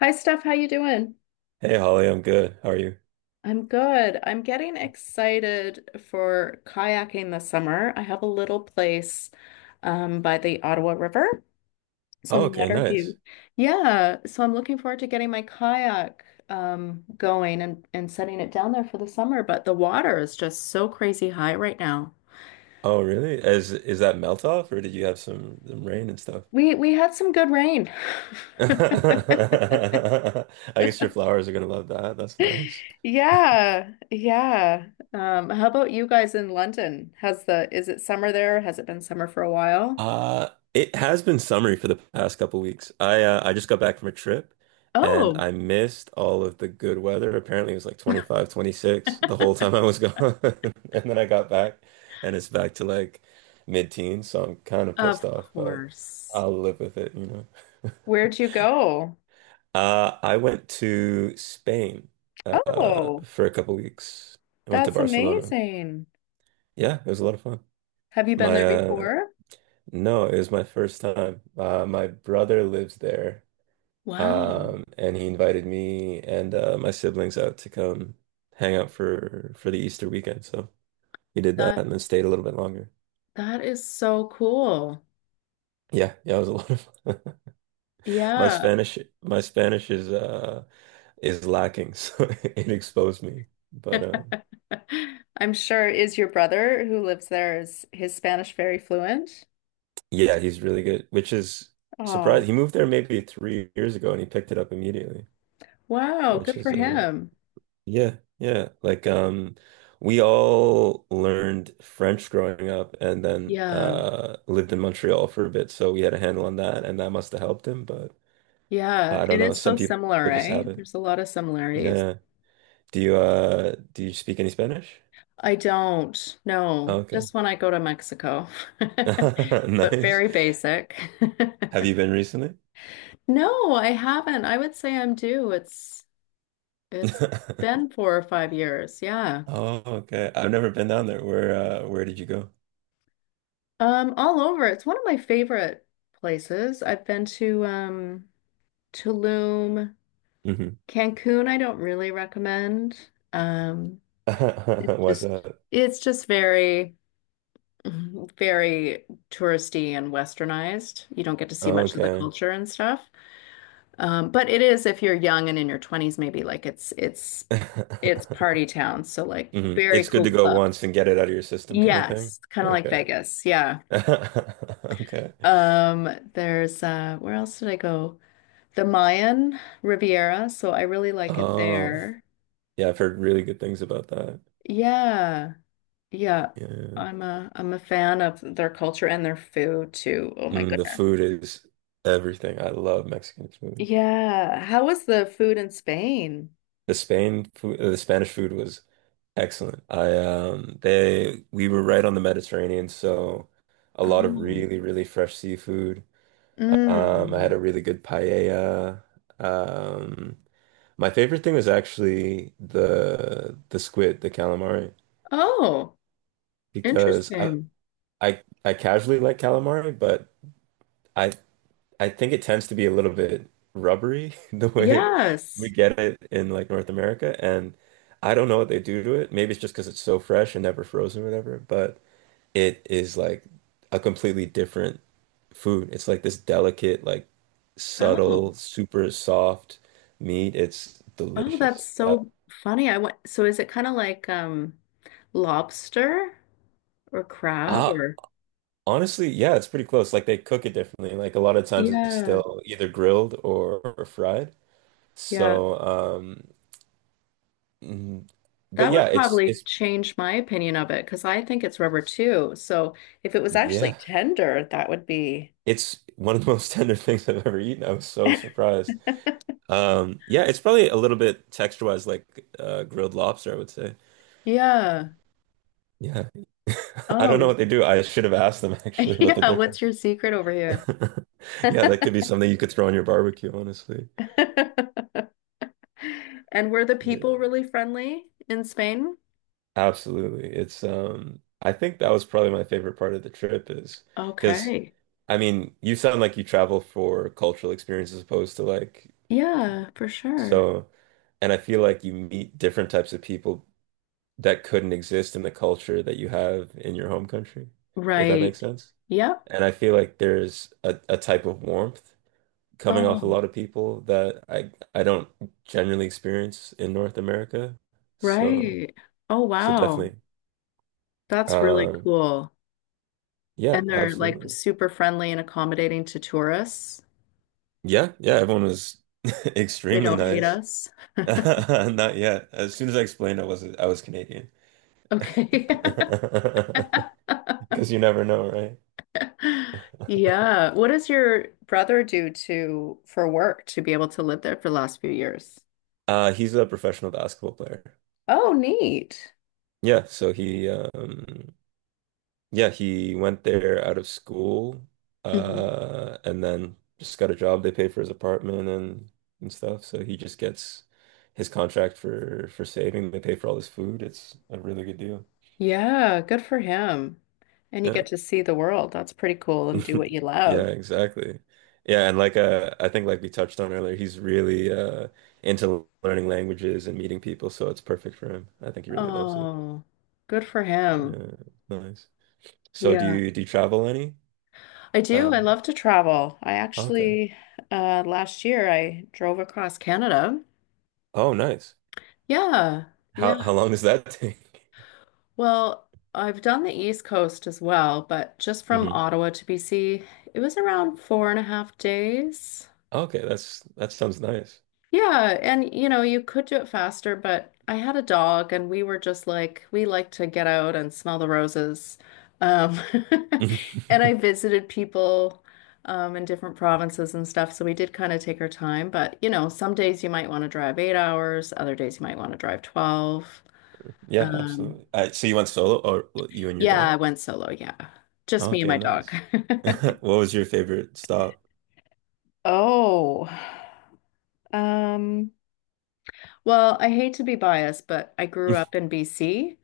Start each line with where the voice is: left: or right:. left: Hi Steph, how you doing?
right: Hey Holly, I'm good. How are you?
left: I'm good. I'm getting excited for kayaking this summer. I have a little place by the Ottawa River,
right: Oh,
left: some
right: okay,
left: water
right: nice.
left: view. Yeah, so I'm looking forward to getting my kayak going and setting it down there for the summer. But the water is just so crazy high right now.
right: Oh, really? Is that melt off or did you have some rain and stuff?
left: We had some good rain.
right: I guess your flowers are gonna love that. That's nice.
left: Yeah, yeah. How about you guys in London? Has the Is it summer there? Has it been summer for a while?
right: Uh, it has been summery for the past couple weeks. I just got back from a trip and
left: Oh,
right: I missed all of the good weather. Apparently it was like 25, 26 the whole time I was gone. And then I got back and it's back to like mid-teens, so I'm kind of pissed
left: of
right: off, but
left: course.
right: I'll live with it.
left: Where'd you go?
right: I went to Spain
left: Oh,
right: for a couple weeks. I went to
left: that's
right: Barcelona.
left: amazing.
right: Yeah, it was a lot of fun.
left: Have you been
right: My
left: there before?
right: No, it was my first time. My brother lives there,
left: Wow.
right: and he invited me and my siblings out to come hang out for the Easter weekend. So we did that
left: That
right: and then stayed a little bit longer.
left: that is so cool.
right: Yeah, yeah, it was a lot of fun. My
left: Yeah,
right: Spanish, my Spanish is lacking, so it exposed me. But
left: I'm sure. Is your brother who lives there, is his Spanish very fluent?
right: Yeah, he's really good, which is
left: Oh,
right: surprising. He moved there maybe 3 years ago and he picked it up immediately,
left: wow,
right: which
left: good for
right: is
left: him.
right: yeah, yeah. We all learned French growing up and then
left: Yeah.
right: lived in Montreal for a bit, so we had a handle on that and that must have helped him, but
left: Yeah,
right: I don't
left: it
right: know.
left: is so
right: Some people
left: similar,
right: just
left: eh?
right: have it.
left: There's a lot of similarities.
right: Yeah. Do you speak any Spanish?
left: I don't know,
right: Oh, okay.
left: just when I go to Mexico. But
right: Nice.
left: very basic.
right: Have you been recently?
left: No, I haven't. I would say I'm due. It's been 4 or 5 years. Yeah.
right: Oh, okay. I've never been down there. Where did you go?
left: All over. It's one of my favorite places. I've been to Tulum,
right: Hmm.
left: Cancun. I don't really recommend. Um, it's
right: What's
left: just
right: that?
left: very, mhm, very touristy and westernized. You don't get to see
right: Oh,
left: much of the
right: okay.
left: culture and stuff. But it is if you're young and in your 20s, maybe like it's party town. So like
right: Hmm.
left: very
right: It's good to
left: cool
right: go
left: clubs.
right: once and get it out of your system kind of thing.
left: Yes, kind of like
right: Okay.
left: Vegas. Yeah.
right: Okay.
left: Um, there's Where else did I go? The Mayan Riviera, so I really like it
right: Oh,
left: there.
right: yeah, I've heard really good things about that.
left: Yeah. Yeah.
right: Yeah.
left: I'm a fan of their culture and their food too. Oh my
right: Mm, the
left: goodness.
right: food is everything. I love Mexican food.
left: Yeah. How was the food in Spain?
right: The Spain food, the Spanish food was excellent. I they We were right on the Mediterranean, so a lot of
left: Oh,
right: really, really fresh seafood. I had
left: mm.
right: a really good paella. Um, My favorite thing was actually the squid, the calamari,
left: Oh,
right: because I
left: interesting.
right: I, I casually like calamari, but I I think it tends to be a little bit rubbery the way we
left: Yes.
right: get it in like North America, and I don't know what they do to it. Maybe it's just because it's so fresh and never frozen or whatever, but it is like a completely different food. It's like this delicate, like
left: Oh,
right: subtle, super soft meat. It's
left: oh, that's
right: delicious.
left: so funny. I went, so is it kind of like lobster or crab
right: I
left: or
right: Honestly, yeah, it's pretty close. Like they cook it differently. Like a lot of times it's
left: yeah,
right: still either grilled or fried.
left: yeah.
right: So, mm, but
left: That
right: yeah,
left: would
right: it's
left: probably
right: it's
left: change my opinion of it because I think it's rubber too. So if it was actually
right: yeah,
left: tender, that would be.
right: it's one of the most tender things I've ever eaten. I was so surprised. Yeah, it's probably a little bit texture-wise like grilled lobster, I would say.
left: Yeah.
right: Yeah. I don't know
left: Oh,
right: what they do. I should have asked them actually what the
left: yeah. What's
right: difference
left: your
right: is.
left: secret over here?
right: Yeah, that could be something you could throw on your barbecue, honestly.
left: And were the
right: But.
left: people really friendly in Spain?
right: Absolutely. It's I think that was probably my favorite part of the trip is because
left: Okay.
right: you sound like you travel for cultural experience as opposed to
left: Yeah, for sure.
right: so and I feel like you meet different types of people that couldn't exist in the culture that you have in your home country, if that makes
left: Right.
right: sense.
left: Yep.
right: And I feel like there's a type of warmth coming off a
left: Oh,
right: lot of people that I don't generally experience in North America. So
left: right. Oh,
right: so
left: wow.
right: definitely.
left: That's really
right: Um
left: cool.
right: yeah,
left: And they're like
right: absolutely.
left: super friendly and accommodating to tourists.
right: Yeah, yeah, everyone was
left: They
right: extremely
left: don't hate
right: nice.
left: us.
right: Not yet. As soon as I explained I was Canadian.
left: Okay.
right: Because you never know, right?
left: Yeah. What does your brother do to for work to be able to live there for the last few years?
right: He's a professional basketball player.
left: Oh, neat.
right: Yeah, so he yeah, he went there out of school and then just got a job. They paid for his apartment and stuff. So he just gets his contract for saving. They pay for all his food. It's a really good deal.
left: Yeah, good for him. And you
right: Yeah.
left: get to see the world. That's pretty cool and do what you
right: Yeah,
left: love.
right: exactly. Yeah, and like I think like we touched on earlier, he's really into learning languages and meeting people, so it's perfect for him. I think he really loves it.
left: Oh, good for him.
right: Yeah, nice. So
left: Yeah,
right: do you travel any?
left: I do. I
right: Uh,
left: love to travel.
right: okay.
left: Last year I drove across Canada.
right: Oh, nice.
left: Yeah, yeah.
right: How long does that take?
left: Well, I've done the East Coast as well, but just from
right: Hmm.
left: Ottawa to BC, it was around four and a half days.
right: Okay, that's that sounds nice.
left: Yeah, and you could do it faster, but I had a dog and we were just like we like to get out and smell the roses. Um and I visited people in different provinces and stuff, so we did kind of take our time, but some days you might want to drive 8 hours, other days you might want to drive 12.
right: Yeah,
left: Um
right: absolutely. So you went solo, or well, you and your
left: yeah,
right: dog?
left: I went solo, yeah. Just me and
right: Okay,
left: my dog.
right: nice. What was your favorite stop?
left: Oh. Um Well, I hate to be biased, but I grew up in BC.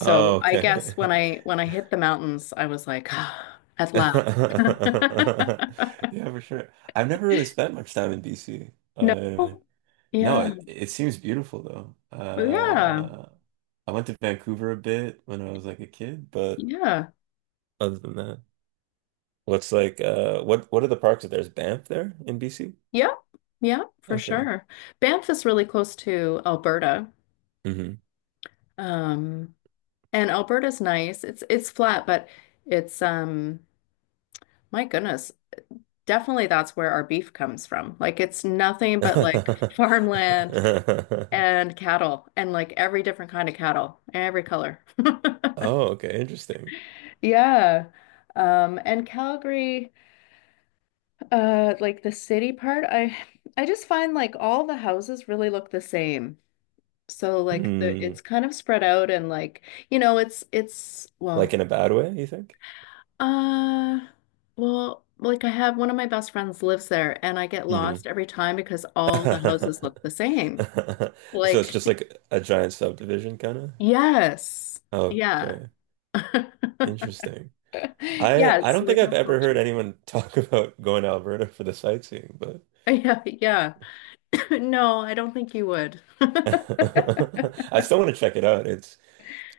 right: Oh,
left: I
right: okay.
left: guess when I when I hit the mountains, I was like, ah, at last.
right: Yeah, for sure. I've never really spent much time in BC.
left: No.
right: No,
left: Yeah.
right: it seems beautiful though.
left: But yeah.
right: I went to Vancouver a bit when I was like a kid, but
left: Yeah.
right: other than that, what's like what are the parks that there's Banff there in BC?
left: Yep. Yep, for
right: Okay.
left: sure. Banff is really close to Alberta.
right: Hmm.
left: Um, and Alberta's nice. It's flat, but it's my goodness, definitely that's where our beef comes from. Like it's nothing but like farmland and cattle and like every different kind of cattle, every color.
right: Oh, okay, interesting.
left: Yeah. And Calgary, like the city part, I just find like all the houses really look the same. So like the
right: Hmm.
left: it's kind of spread out and like, you know, it's it's
right: Like
left: well,
right: in a bad way, you think?
left: uh well, like I have one of my best friends lives there and I get
right: Mm-hmm.
left: lost every time because all the houses look the same.
right: So
left: Like,
right: it's just like a giant subdivision kind of?
left: yes.
right: Oh,
left: Yeah.
right: okay. Interesting. I
left: Yeah,
right: I
left: it's
right: don't think
left: like no
right: I've ever heard
left: culture.
right: anyone talk about going to Alberta for the sightseeing, but
left: Yeah, yeah. No, I don't think you would.
right: I still want to check it out. It's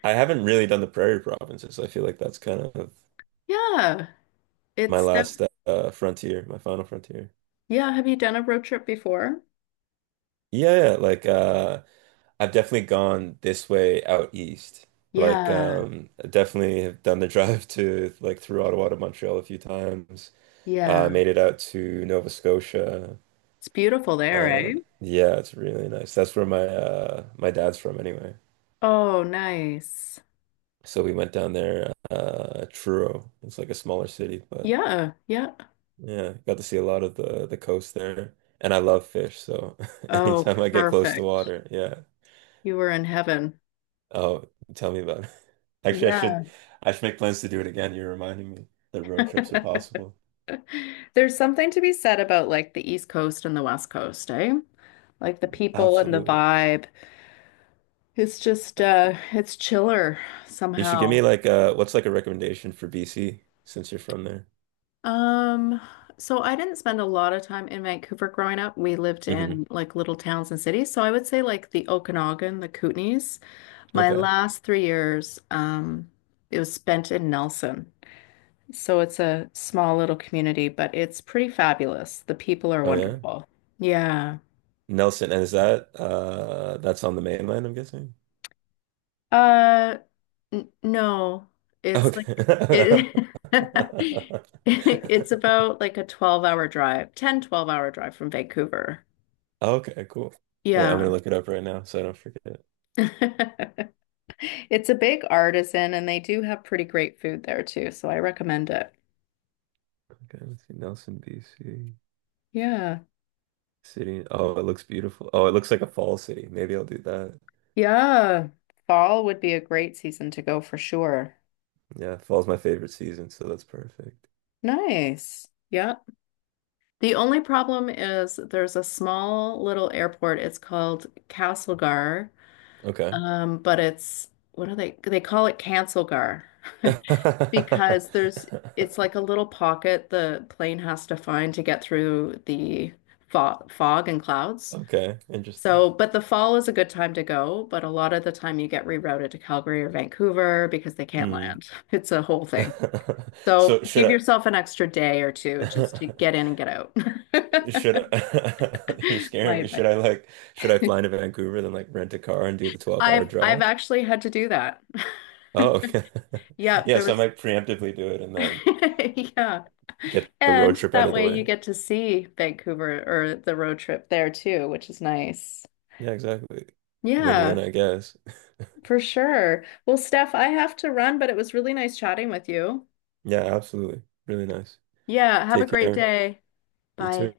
right: I haven't really done the prairie provinces. I feel like that's kind of
left: Yeah,
right: my
left: it's def-
right: last frontier, my final frontier.
left: yeah. Have you done a road trip before?
right: Yeah, yeah, like I've definitely gone this way out east. Like,
left: Yeah,
right: I definitely have done the drive to like through Ottawa to Montreal a few times.
left: yeah.
right: Made it out to Nova Scotia.
left: It's beautiful there, eh?
right: Yeah, it's really nice. That's where my dad's from anyway.
left: Oh, nice.
right: So we went down there, Truro. It's like a smaller city, but
left: Yeah, yeah.
right: yeah, got to see a lot of the coast there. And I love fish, so
left: Oh,
right: anytime I get close to
left: perfect.
right: water, yeah,
left: You were in heaven.
right: oh, tell me about it. Actually,
left: Yeah.
right: I should make plans to do it again. You're reminding me that road trips are possible.
left: There's something to be said about like the East Coast and the West Coast, eh? Like the people and the
right: Absolutely.
left: vibe. It's chiller
right: You should give
left: somehow.
right: me like what's like a recommendation for BC since you're from there.
left: Um, so I didn't spend a lot of time in Vancouver growing up. We lived
right: Hmm.
left: in like little towns and cities. So I would say like the Okanagan, the Kootenays. My
right: Okay.
left: last 3 years, it was spent in Nelson. So it's a small little community, but it's pretty fabulous. The people are
right: Oh yeah.
left: wonderful. Yeah.
right: Nelson, and is that that's on the mainland, I'm guessing?
left: Uh, n No, it's like
right: Okay.
left: it, it's about like a 12-hour drive, 10, 12 hour drive from Vancouver.
right: Okay, cool. Wait, I'm gonna
left: Yeah.
right: look it up right now so I don't forget.
left: It's a big artisan and they do have pretty great food there too, so I recommend it.
right: Okay, let's see. Nelson, BC.
left: Yeah.
right: City. Oh, it looks beautiful. Oh, it looks like a fall city. Maybe I'll do that.
left: Yeah. Fall would be a great season to go for sure.
right: Yeah, fall's my favorite season, so that's perfect.
left: Nice. Yeah. The only problem is there's a small little airport. It's called Castlegar.
right: Okay.
left: But it's what are they call it Cancelgar, because there's it's like a little pocket the plane has to find to get through the fog and clouds.
right: Okay, interesting.
left: So, but the fall is a good time to go, but a lot of the time you get rerouted to Calgary or Vancouver because they can't
right: Mm.
left: land. It's a whole thing. So,
right: So
left: give
right: should
left: yourself an extra day or two just to
right: I
left: get in and get out.
right: should I you're
left: My
right: scaring me. Should I
left: advice.
right: fly into Vancouver then like rent a car and do the 12-hour
left: I've
right: drive?
left: actually had to do that.
right: Oh, okay.
left: Yeah,
right: Yeah,
left: there
right: so I
left: was
right: might preemptively do it and then
left: yeah.
right: get the road
left: And
right: trip out
left: that
right: of the
left: way you
right: way.
left: get to see Vancouver or the road trip there too, which is nice.
right: Yeah, exactly. Win-win,
left: Yeah,
right: I guess.
left: for sure. Well, Steph, I have to run, but it was really nice chatting with you.
right: Yeah, absolutely. Really nice.
left: Yeah, have a
right: Take
left: great
right: care.
left: day.
right: You
left: Bye.
right: too.